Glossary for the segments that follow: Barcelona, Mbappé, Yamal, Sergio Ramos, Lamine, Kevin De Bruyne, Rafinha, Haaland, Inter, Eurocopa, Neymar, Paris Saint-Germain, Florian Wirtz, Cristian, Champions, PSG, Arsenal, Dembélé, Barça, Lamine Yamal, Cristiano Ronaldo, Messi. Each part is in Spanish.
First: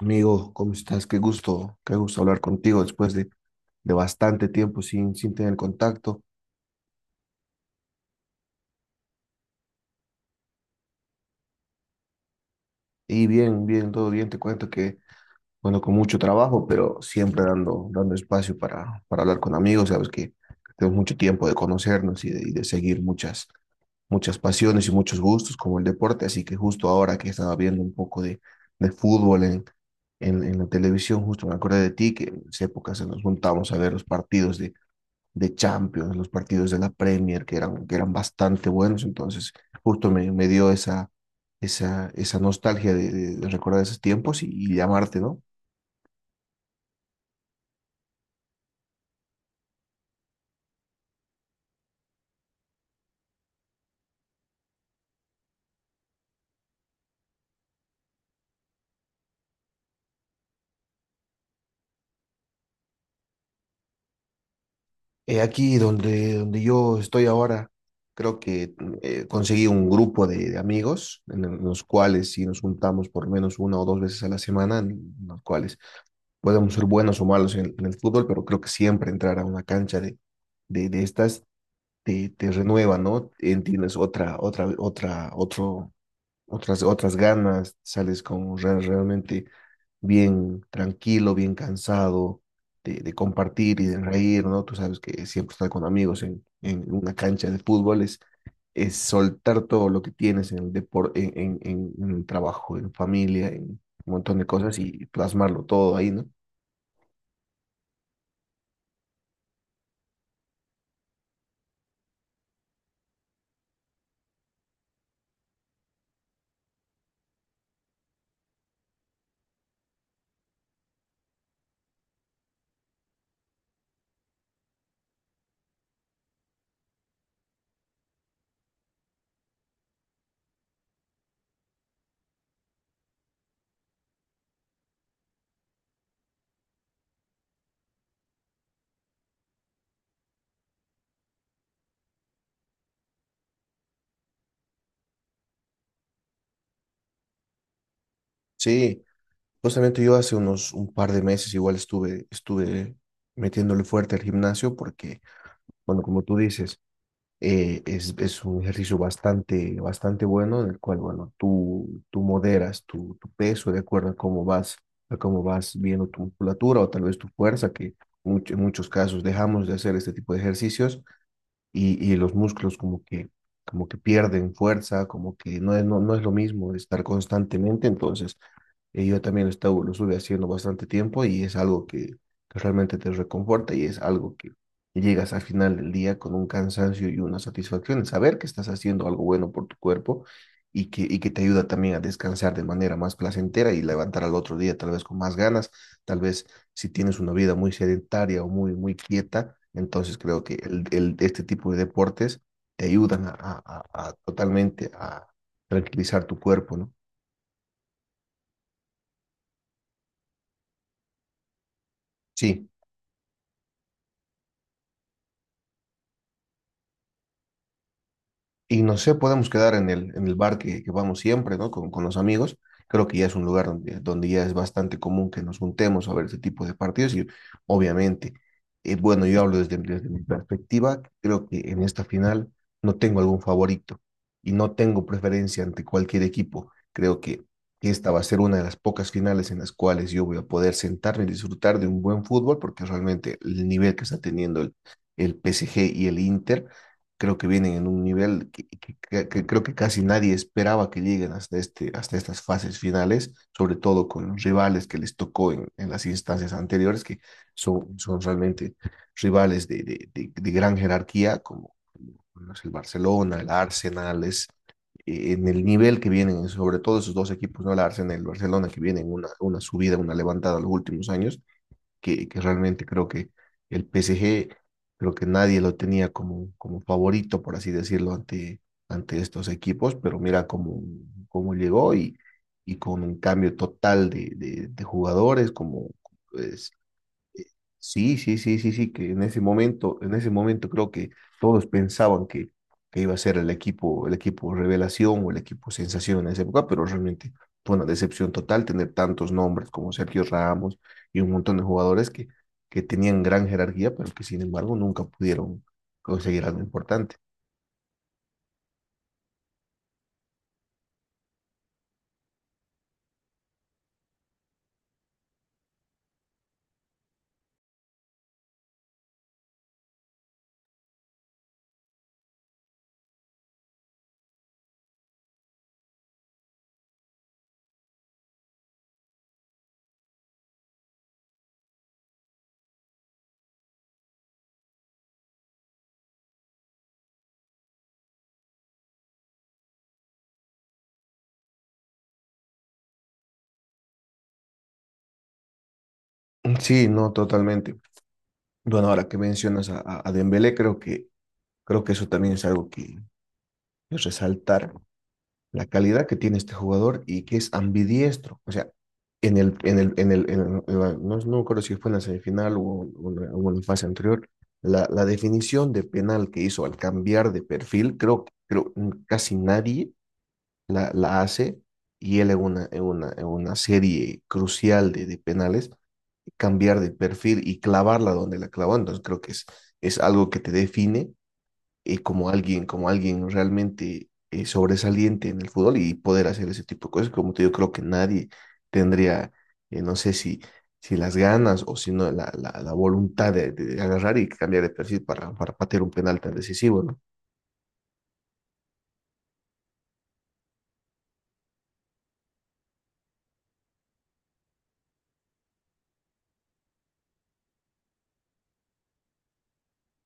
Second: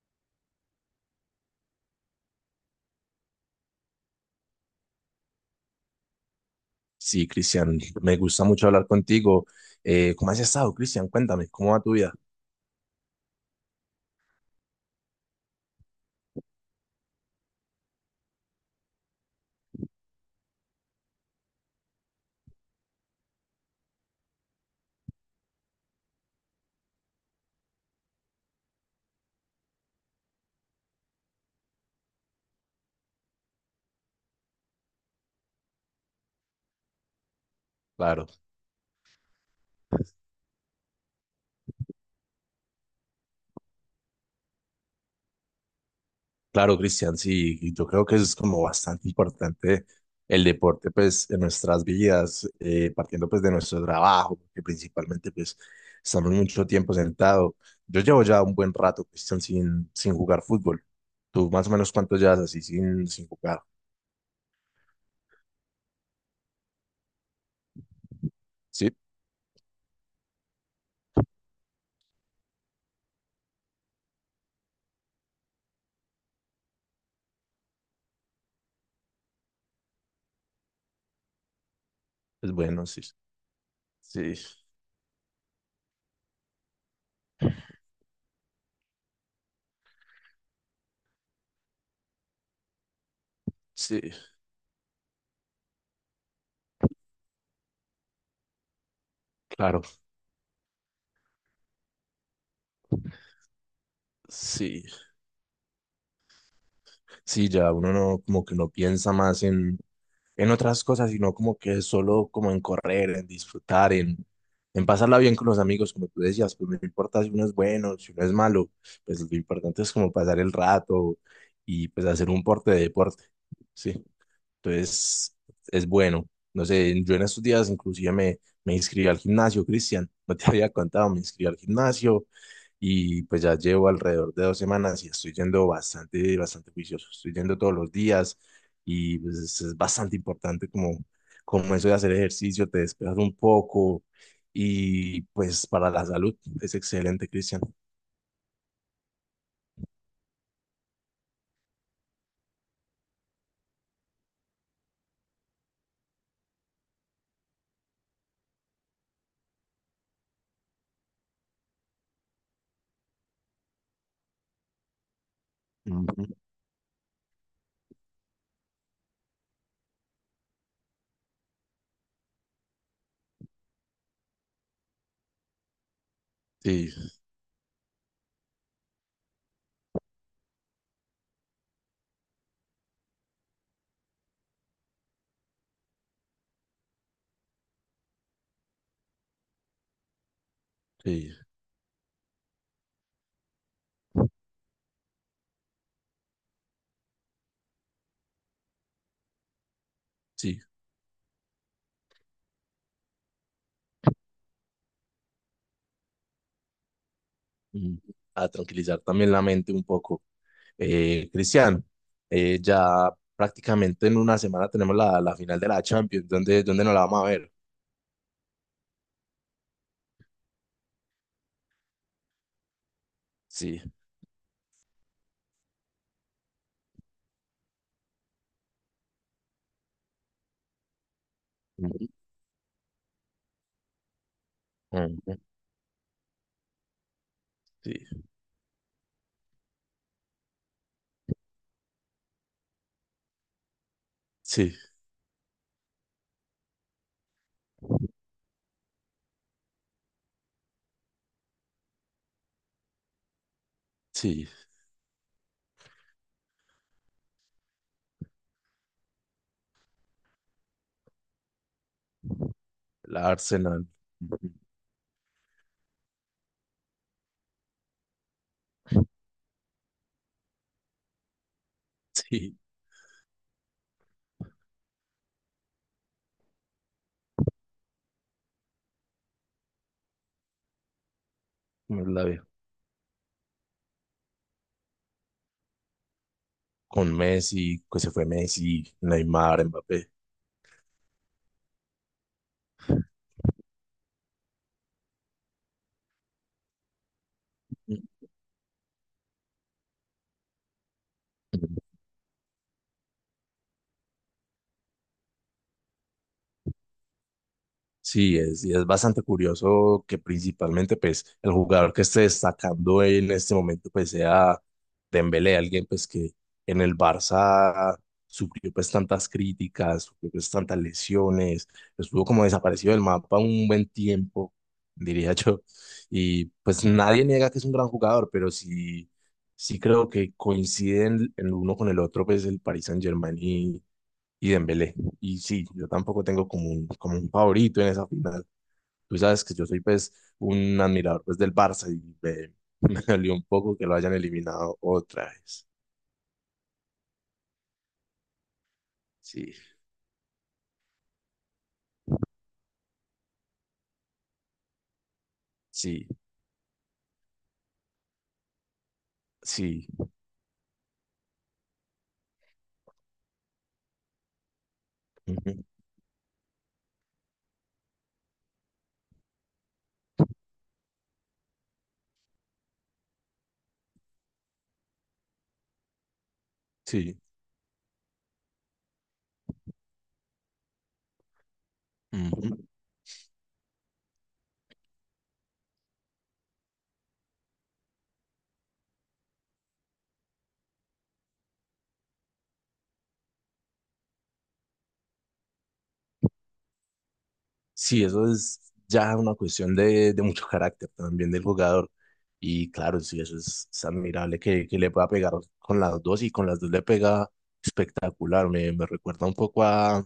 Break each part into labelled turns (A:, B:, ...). A: Amigo, ¿cómo estás? Qué gusto hablar contigo después de bastante tiempo sin tener contacto.
B: Sí, Cristian, me gusta mucho hablar contigo. ¿Cómo has estado, Cristian? Cuéntame, ¿cómo va tu vida?
A: Y bien, bien, todo bien. Te cuento que, bueno, con mucho trabajo, pero siempre dando espacio para hablar con amigos. Sabes que tenemos mucho tiempo de conocernos y de seguir muchas, muchas pasiones y muchos gustos como el deporte. Así que justo ahora que estaba viendo un poco de fútbol en la televisión, justo me acordé de ti, que en esa época se nos juntamos a ver los partidos de Champions, los partidos de la Premier, que eran
B: Claro,
A: bastante buenos, entonces justo me dio esa nostalgia de, de recordar esos tiempos y llamarte, ¿no?
B: claro, Cristian, sí, y yo creo que eso es como bastante importante el deporte, pues, en nuestras vidas, partiendo, pues, de nuestro trabajo, que principalmente, pues, estamos mucho tiempo sentado. Yo llevo ya un buen rato, Cristian, sin jugar fútbol. ¿Tú más o menos cuánto llevas así sin jugar?
A: Aquí donde yo estoy ahora, creo que
B: Sí,
A: conseguí un grupo de amigos en, en los cuales si nos juntamos por lo menos una o dos veces a la semana, en los cuales podemos ser buenos o malos en el fútbol, pero creo que siempre entrar a una cancha de, de estas te
B: es bueno,
A: renueva,
B: sí,
A: ¿no? En tienes otra,
B: sí,
A: otra, otra, otro, otras, otras ganas, sales con realmente bien tranquilo, bien cansado de compartir y de
B: sí,
A: reír, ¿no? Tú sabes que siempre estar con amigos en una cancha de fútbol es soltar
B: claro,
A: todo lo que tienes en el deporte, en el trabajo, en familia, en un montón de cosas
B: sí.
A: y plasmarlo todo ahí, ¿no?
B: Sí, ya uno no, como que no piensa más en otras cosas, sino como que solo como en correr, en disfrutar, en pasarla bien con los amigos, como tú decías, pues no importa si uno es bueno, si uno es malo, pues lo importante es como pasar el rato y pues hacer un porte de deporte, sí. Entonces, es bueno. No sé, yo en estos días inclusive me inscribí al gimnasio, Cristian. No te había contado, me inscribí al gimnasio y pues ya llevo alrededor de dos semanas y estoy yendo bastante juicioso. Estoy yendo todos los días y pues es bastante importante como eso de hacer ejercicio, te despejas un poco y pues para la salud es excelente, Cristian.
A: Sí. Justamente yo hace unos un par de meses igual estuve metiéndole fuerte al gimnasio porque, bueno, como tú dices, es un ejercicio bastante, bastante bueno en el cual, bueno, tú moderas tu, tu peso de acuerdo a cómo vas viendo tu
B: Ujú.
A: musculatura o tal vez tu fuerza, que en muchos casos dejamos de hacer este tipo de ejercicios y los músculos como que pierden fuerza, como que no es, no, no es lo mismo estar
B: Sí,
A: constantemente, entonces... yo también lo estuve haciendo bastante tiempo y es algo que realmente te reconforta y es algo que llegas al final del día con un cansancio y una satisfacción en saber que estás haciendo algo bueno por tu cuerpo y que
B: sí,
A: te ayuda también a descansar de manera más placentera y levantar al otro día tal vez con más ganas, tal vez si tienes una vida muy sedentaria o muy, muy quieta, entonces creo que
B: sí.
A: el, este tipo de deportes te ayudan a, a totalmente a tranquilizar tu cuerpo, ¿no?
B: Ujú. A tranquilizar también la mente un poco. Cristian,
A: Sí.
B: ya prácticamente en una semana tenemos la, la final de la Champions. Dónde nos la vamos a ver?
A: Y no sé, podemos quedar en el bar que vamos siempre, ¿no? Con los amigos. Creo que ya es un lugar
B: Sí.
A: donde, donde ya es bastante común que nos juntemos a ver ese tipo de partidos y obviamente, bueno, yo hablo desde, desde mi perspectiva, creo que en esta
B: Ujú,
A: final no tengo algún favorito y no tengo
B: ujú,
A: preferencia ante cualquier equipo. Creo que
B: sí,
A: esta va a ser una de las pocas finales en las cuales yo voy a poder sentarme y disfrutar de un buen fútbol porque realmente el nivel que está teniendo
B: sí,
A: el PSG y el Inter creo que vienen en un nivel que, que creo que casi nadie esperaba que lleguen hasta este, hasta estas fases finales, sobre todo con los
B: sí.
A: rivales que les tocó en las instancias anteriores, que son, son realmente rivales de, de gran jerarquía, como, como bueno, es el
B: La
A: Barcelona, el
B: Arsenal.
A: Arsenal, es,
B: Ujú,
A: en el nivel que vienen, sobre todo esos dos equipos, ¿no? El Arsenal y el Barcelona, que vienen una subida, una levantada los últimos años que
B: Sí,
A: realmente creo que el PSG, creo que nadie lo tenía como, como favorito, por así decirlo, ante, ante estos equipos, pero mira cómo, cómo llegó
B: no la veo.
A: y con un cambio total de, de jugadores, como pues,
B: Con Messi, que se
A: sí,
B: fue Messi,
A: que
B: Neymar, Mbappé.
A: en ese momento creo que todos pensaban que iba a ser el equipo revelación o el equipo sensación en esa época, pero realmente fue una
B: Mm,
A: decepción total tener tantos nombres como Sergio Ramos y un montón de
B: mm,
A: jugadores que tenían gran jerarquía, pero que sin embargo nunca pudieron conseguir algo importante.
B: sí, y es bastante curioso que principalmente pues el jugador que esté destacando en este momento pues sea Dembélé, alguien pues que en el Barça sufrió pues tantas críticas, sufrió pues tantas lesiones, estuvo como desaparecido del mapa un buen tiempo, diría yo, y pues nadie niega que es un gran jugador, pero sí, sí creo que coinciden el uno con el otro pues el Paris Saint-Germain y Dembélé. Y sí, yo tampoco tengo como un favorito en esa final. Tú sabes que yo soy pues un admirador pues del Barça y me dolió un poco que lo hayan eliminado otra vez.
A: Sí, no, totalmente. Bueno, ahora que
B: Sí,
A: mencionas a, a Dembélé, creo que eso también es algo que es resaltar la
B: sí,
A: calidad que tiene este jugador y que es ambidiestro. O sea, en el, en
B: sí,
A: el, en el, no, no me acuerdo si fue en la semifinal o en la fase anterior, la
B: ujú,
A: definición de penal que hizo al cambiar de perfil, creo que creo, casi nadie la hace y él en una, en una, en una serie crucial de penales, cambiar de
B: sí,
A: perfil y clavarla donde la clavó. Entonces creo que es algo que te define
B: ujú.
A: como alguien realmente sobresaliente en el fútbol y poder hacer ese tipo de cosas. Como te digo, creo que nadie tendría, no sé si, si las ganas o si no la, la voluntad de agarrar y cambiar de perfil para patear un penal tan decisivo, ¿no?
B: Sí, eso es ya una cuestión de mucho carácter también del jugador. Y claro, sí, eso es admirable que le pueda pegar con las dos y con las dos le pega espectacular. Me recuerda un poco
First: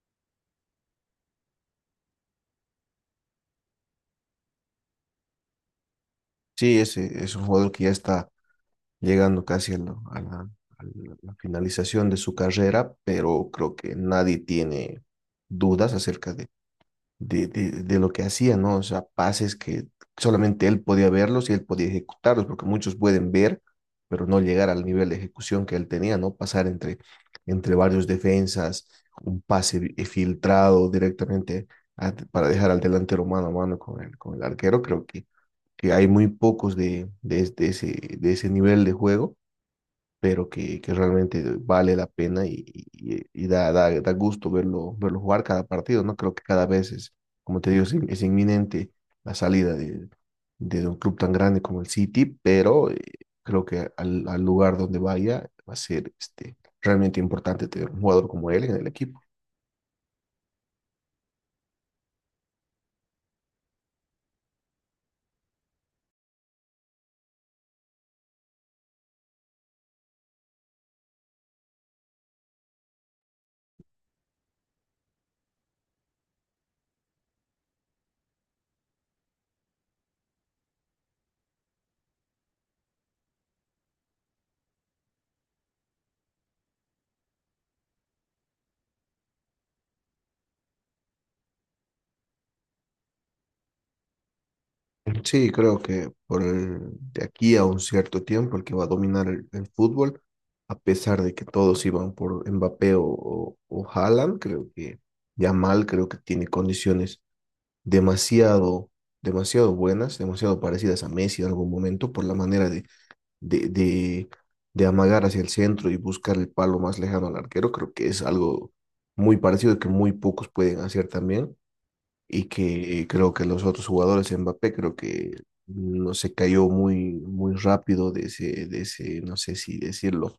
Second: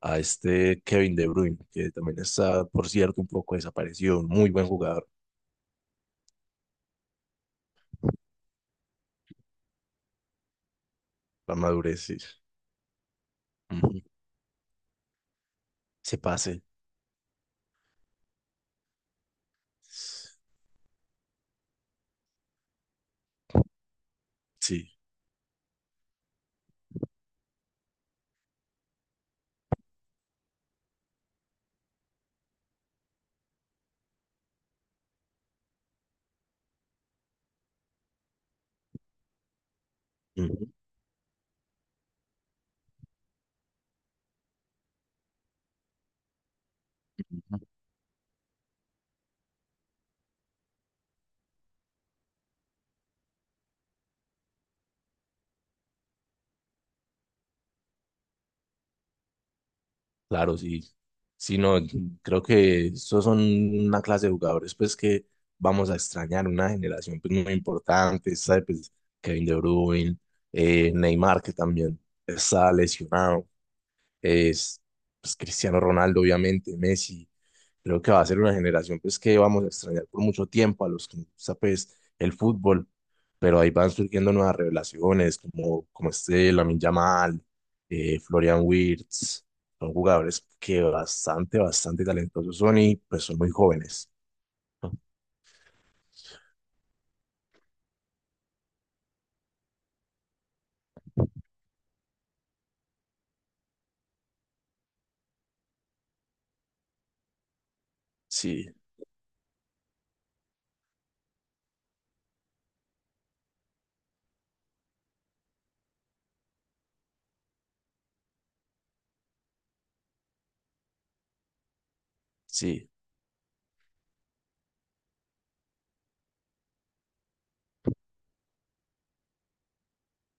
B: a este Kevin De Bruyne, que también está, por cierto, un poco desaparecido, un muy buen jugador,
A: Sí, ese es un jugador que ya está llegando casi a la, a la, a la
B: la madurez,
A: finalización de
B: sí.
A: su carrera, pero creo que
B: Ujú,
A: nadie tiene dudas
B: se
A: acerca
B: pase,
A: de lo que hacía, ¿no? O sea, pases que solamente él podía verlos y él podía ejecutarlos, porque muchos pueden ver, pero no llegar al
B: sí.
A: nivel de ejecución que él tenía, ¿no? Pasar entre, entre varios defensas, un pase filtrado directamente para dejar al delantero mano a mano con el arquero, creo que hay muy pocos de ese nivel de juego pero
B: Ujú,
A: que realmente vale la pena y, y da, da gusto verlo, verlo jugar cada partido, ¿no? Creo que cada vez es, como te digo, es, es inminente la salida de un club tan grande como el City, pero creo que al, al lugar donde vaya va a ser este, realmente importante tener un jugador como él en el equipo.
B: claro, sí. Sí, no, creo que estos son una clase de jugadores pues que vamos a extrañar, una generación pues muy importante, ¿sabe? Pues Kevin De Bruyne, Neymar que también está lesionado, es pues, Cristiano Ronaldo, obviamente, Messi. Creo que va a ser una generación pues, que vamos a extrañar por mucho tiempo a los que nos gusta pues, el fútbol, pero ahí van surgiendo nuevas revelaciones, como este Lamine Yamal, Florian Wirtz. Son jugadores que bastante talentosos son y pues son muy jóvenes. ¿No?
A: Sí, creo que por de aquí a un cierto tiempo el que va a dominar el fútbol, a pesar de que todos iban por Mbappé o Haaland, creo que Yamal creo que tiene condiciones
B: Sí,
A: demasiado, demasiado buenas, demasiado parecidas a Messi en algún momento por la manera de, de, de, de amagar hacia el centro y buscar el palo más lejano al arquero. Creo que es algo muy parecido que muy pocos pueden hacer también y
B: sí.
A: que creo que los otros jugadores, Mbappé, creo que no se cayó muy, muy rápido de ese, no sé si decirlo,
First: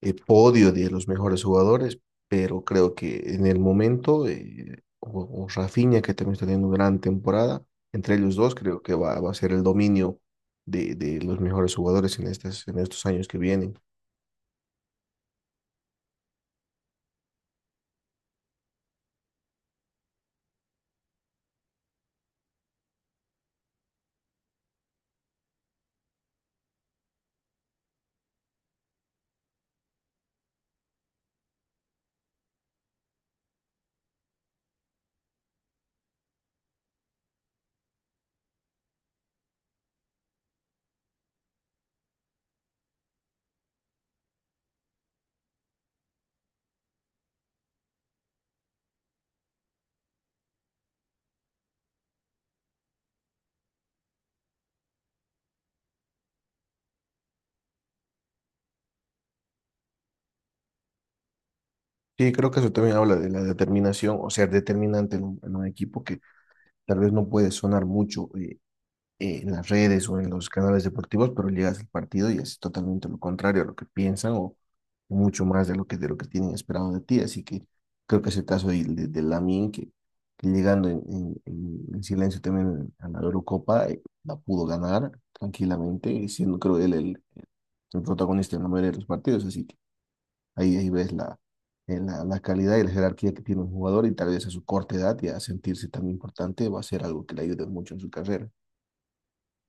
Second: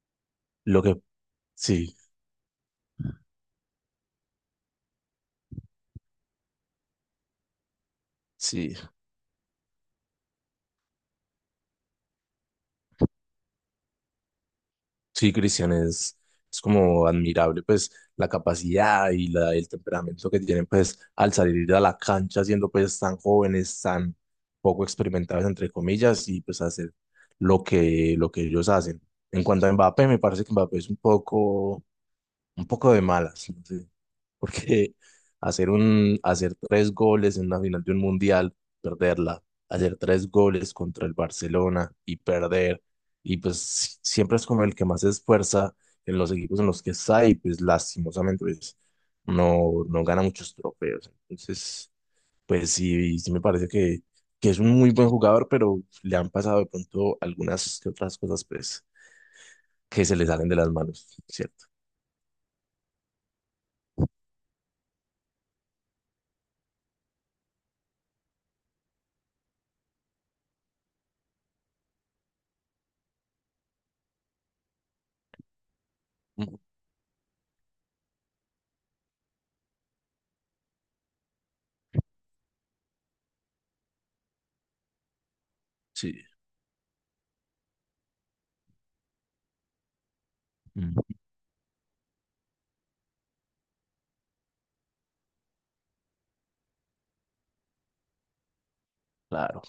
A: podio
B: Lo
A: de
B: que,
A: los mejores
B: sí,
A: jugadores, pero creo que en el momento, o Rafinha, que también está teniendo gran temporada, entre ellos dos
B: sí.
A: creo que va, va a ser el dominio de los mejores jugadores en estos años que vienen.
B: Sí, Cristian, es como admirable pues la capacidad y la, el temperamento que tienen pues al salir a la cancha siendo pues tan jóvenes, tan poco experimentados entre comillas y pues hacer lo que ellos hacen. En cuanto a Mbappé, me parece que Mbappé es un poco de malas. ¿No? Porque hacer un, hacer tres goles en la final de un mundial, perderla, hacer tres goles contra el Barcelona y perder, y pues si- siempre es como el que más se esfuerza en los equipos en los que está y pues lastimosamente pues no gana muchos trofeos. Entonces, pues sí, sí me parece que es un muy buen jugador, pero le han pasado de pronto algunas que otras cosas pues que se le salen de las manos, ¿cierto?
A: Sí, creo que eso también habla de la determinación o ser determinante en un equipo que tal vez no puede sonar mucho en las redes o en los canales deportivos, pero llegas al partido y es totalmente lo contrario a lo que piensan o mucho más de lo que tienen
B: Mm,
A: esperado de ti. Así que creo que es el caso de Lamine, que llegando en, en silencio también a la Eurocopa, la pudo ganar tranquilamente,
B: sí,
A: y siendo creo él el protagonista en la mayoría de los partidos. Así que ahí, ahí
B: mm,
A: ves la, la, la calidad y la jerarquía que tiene un jugador y tal vez a su corta edad y a sentirse tan importante va a ser algo que le ayude mucho en su carrera.
B: claro.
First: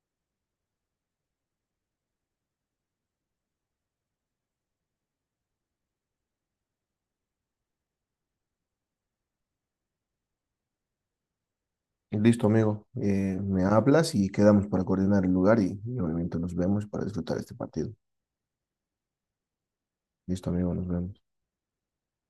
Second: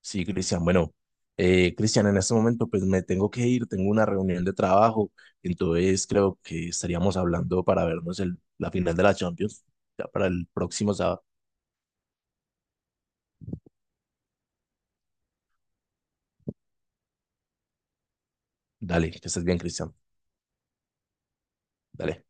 B: Sí, Cristian, bueno, en este momento pues me tengo que ir, tengo una reunión de trabajo, entonces creo que estaríamos hablando para vernos el, la final de la Champions, ya para el próximo sábado.
A: Listo, amigo. Me hablas y quedamos para coordinar el lugar y obviamente nos vemos para disfrutar este partido.
B: Dale, que estés bien, Cristian,
A: Listo, amigo, nos vemos.
B: dale.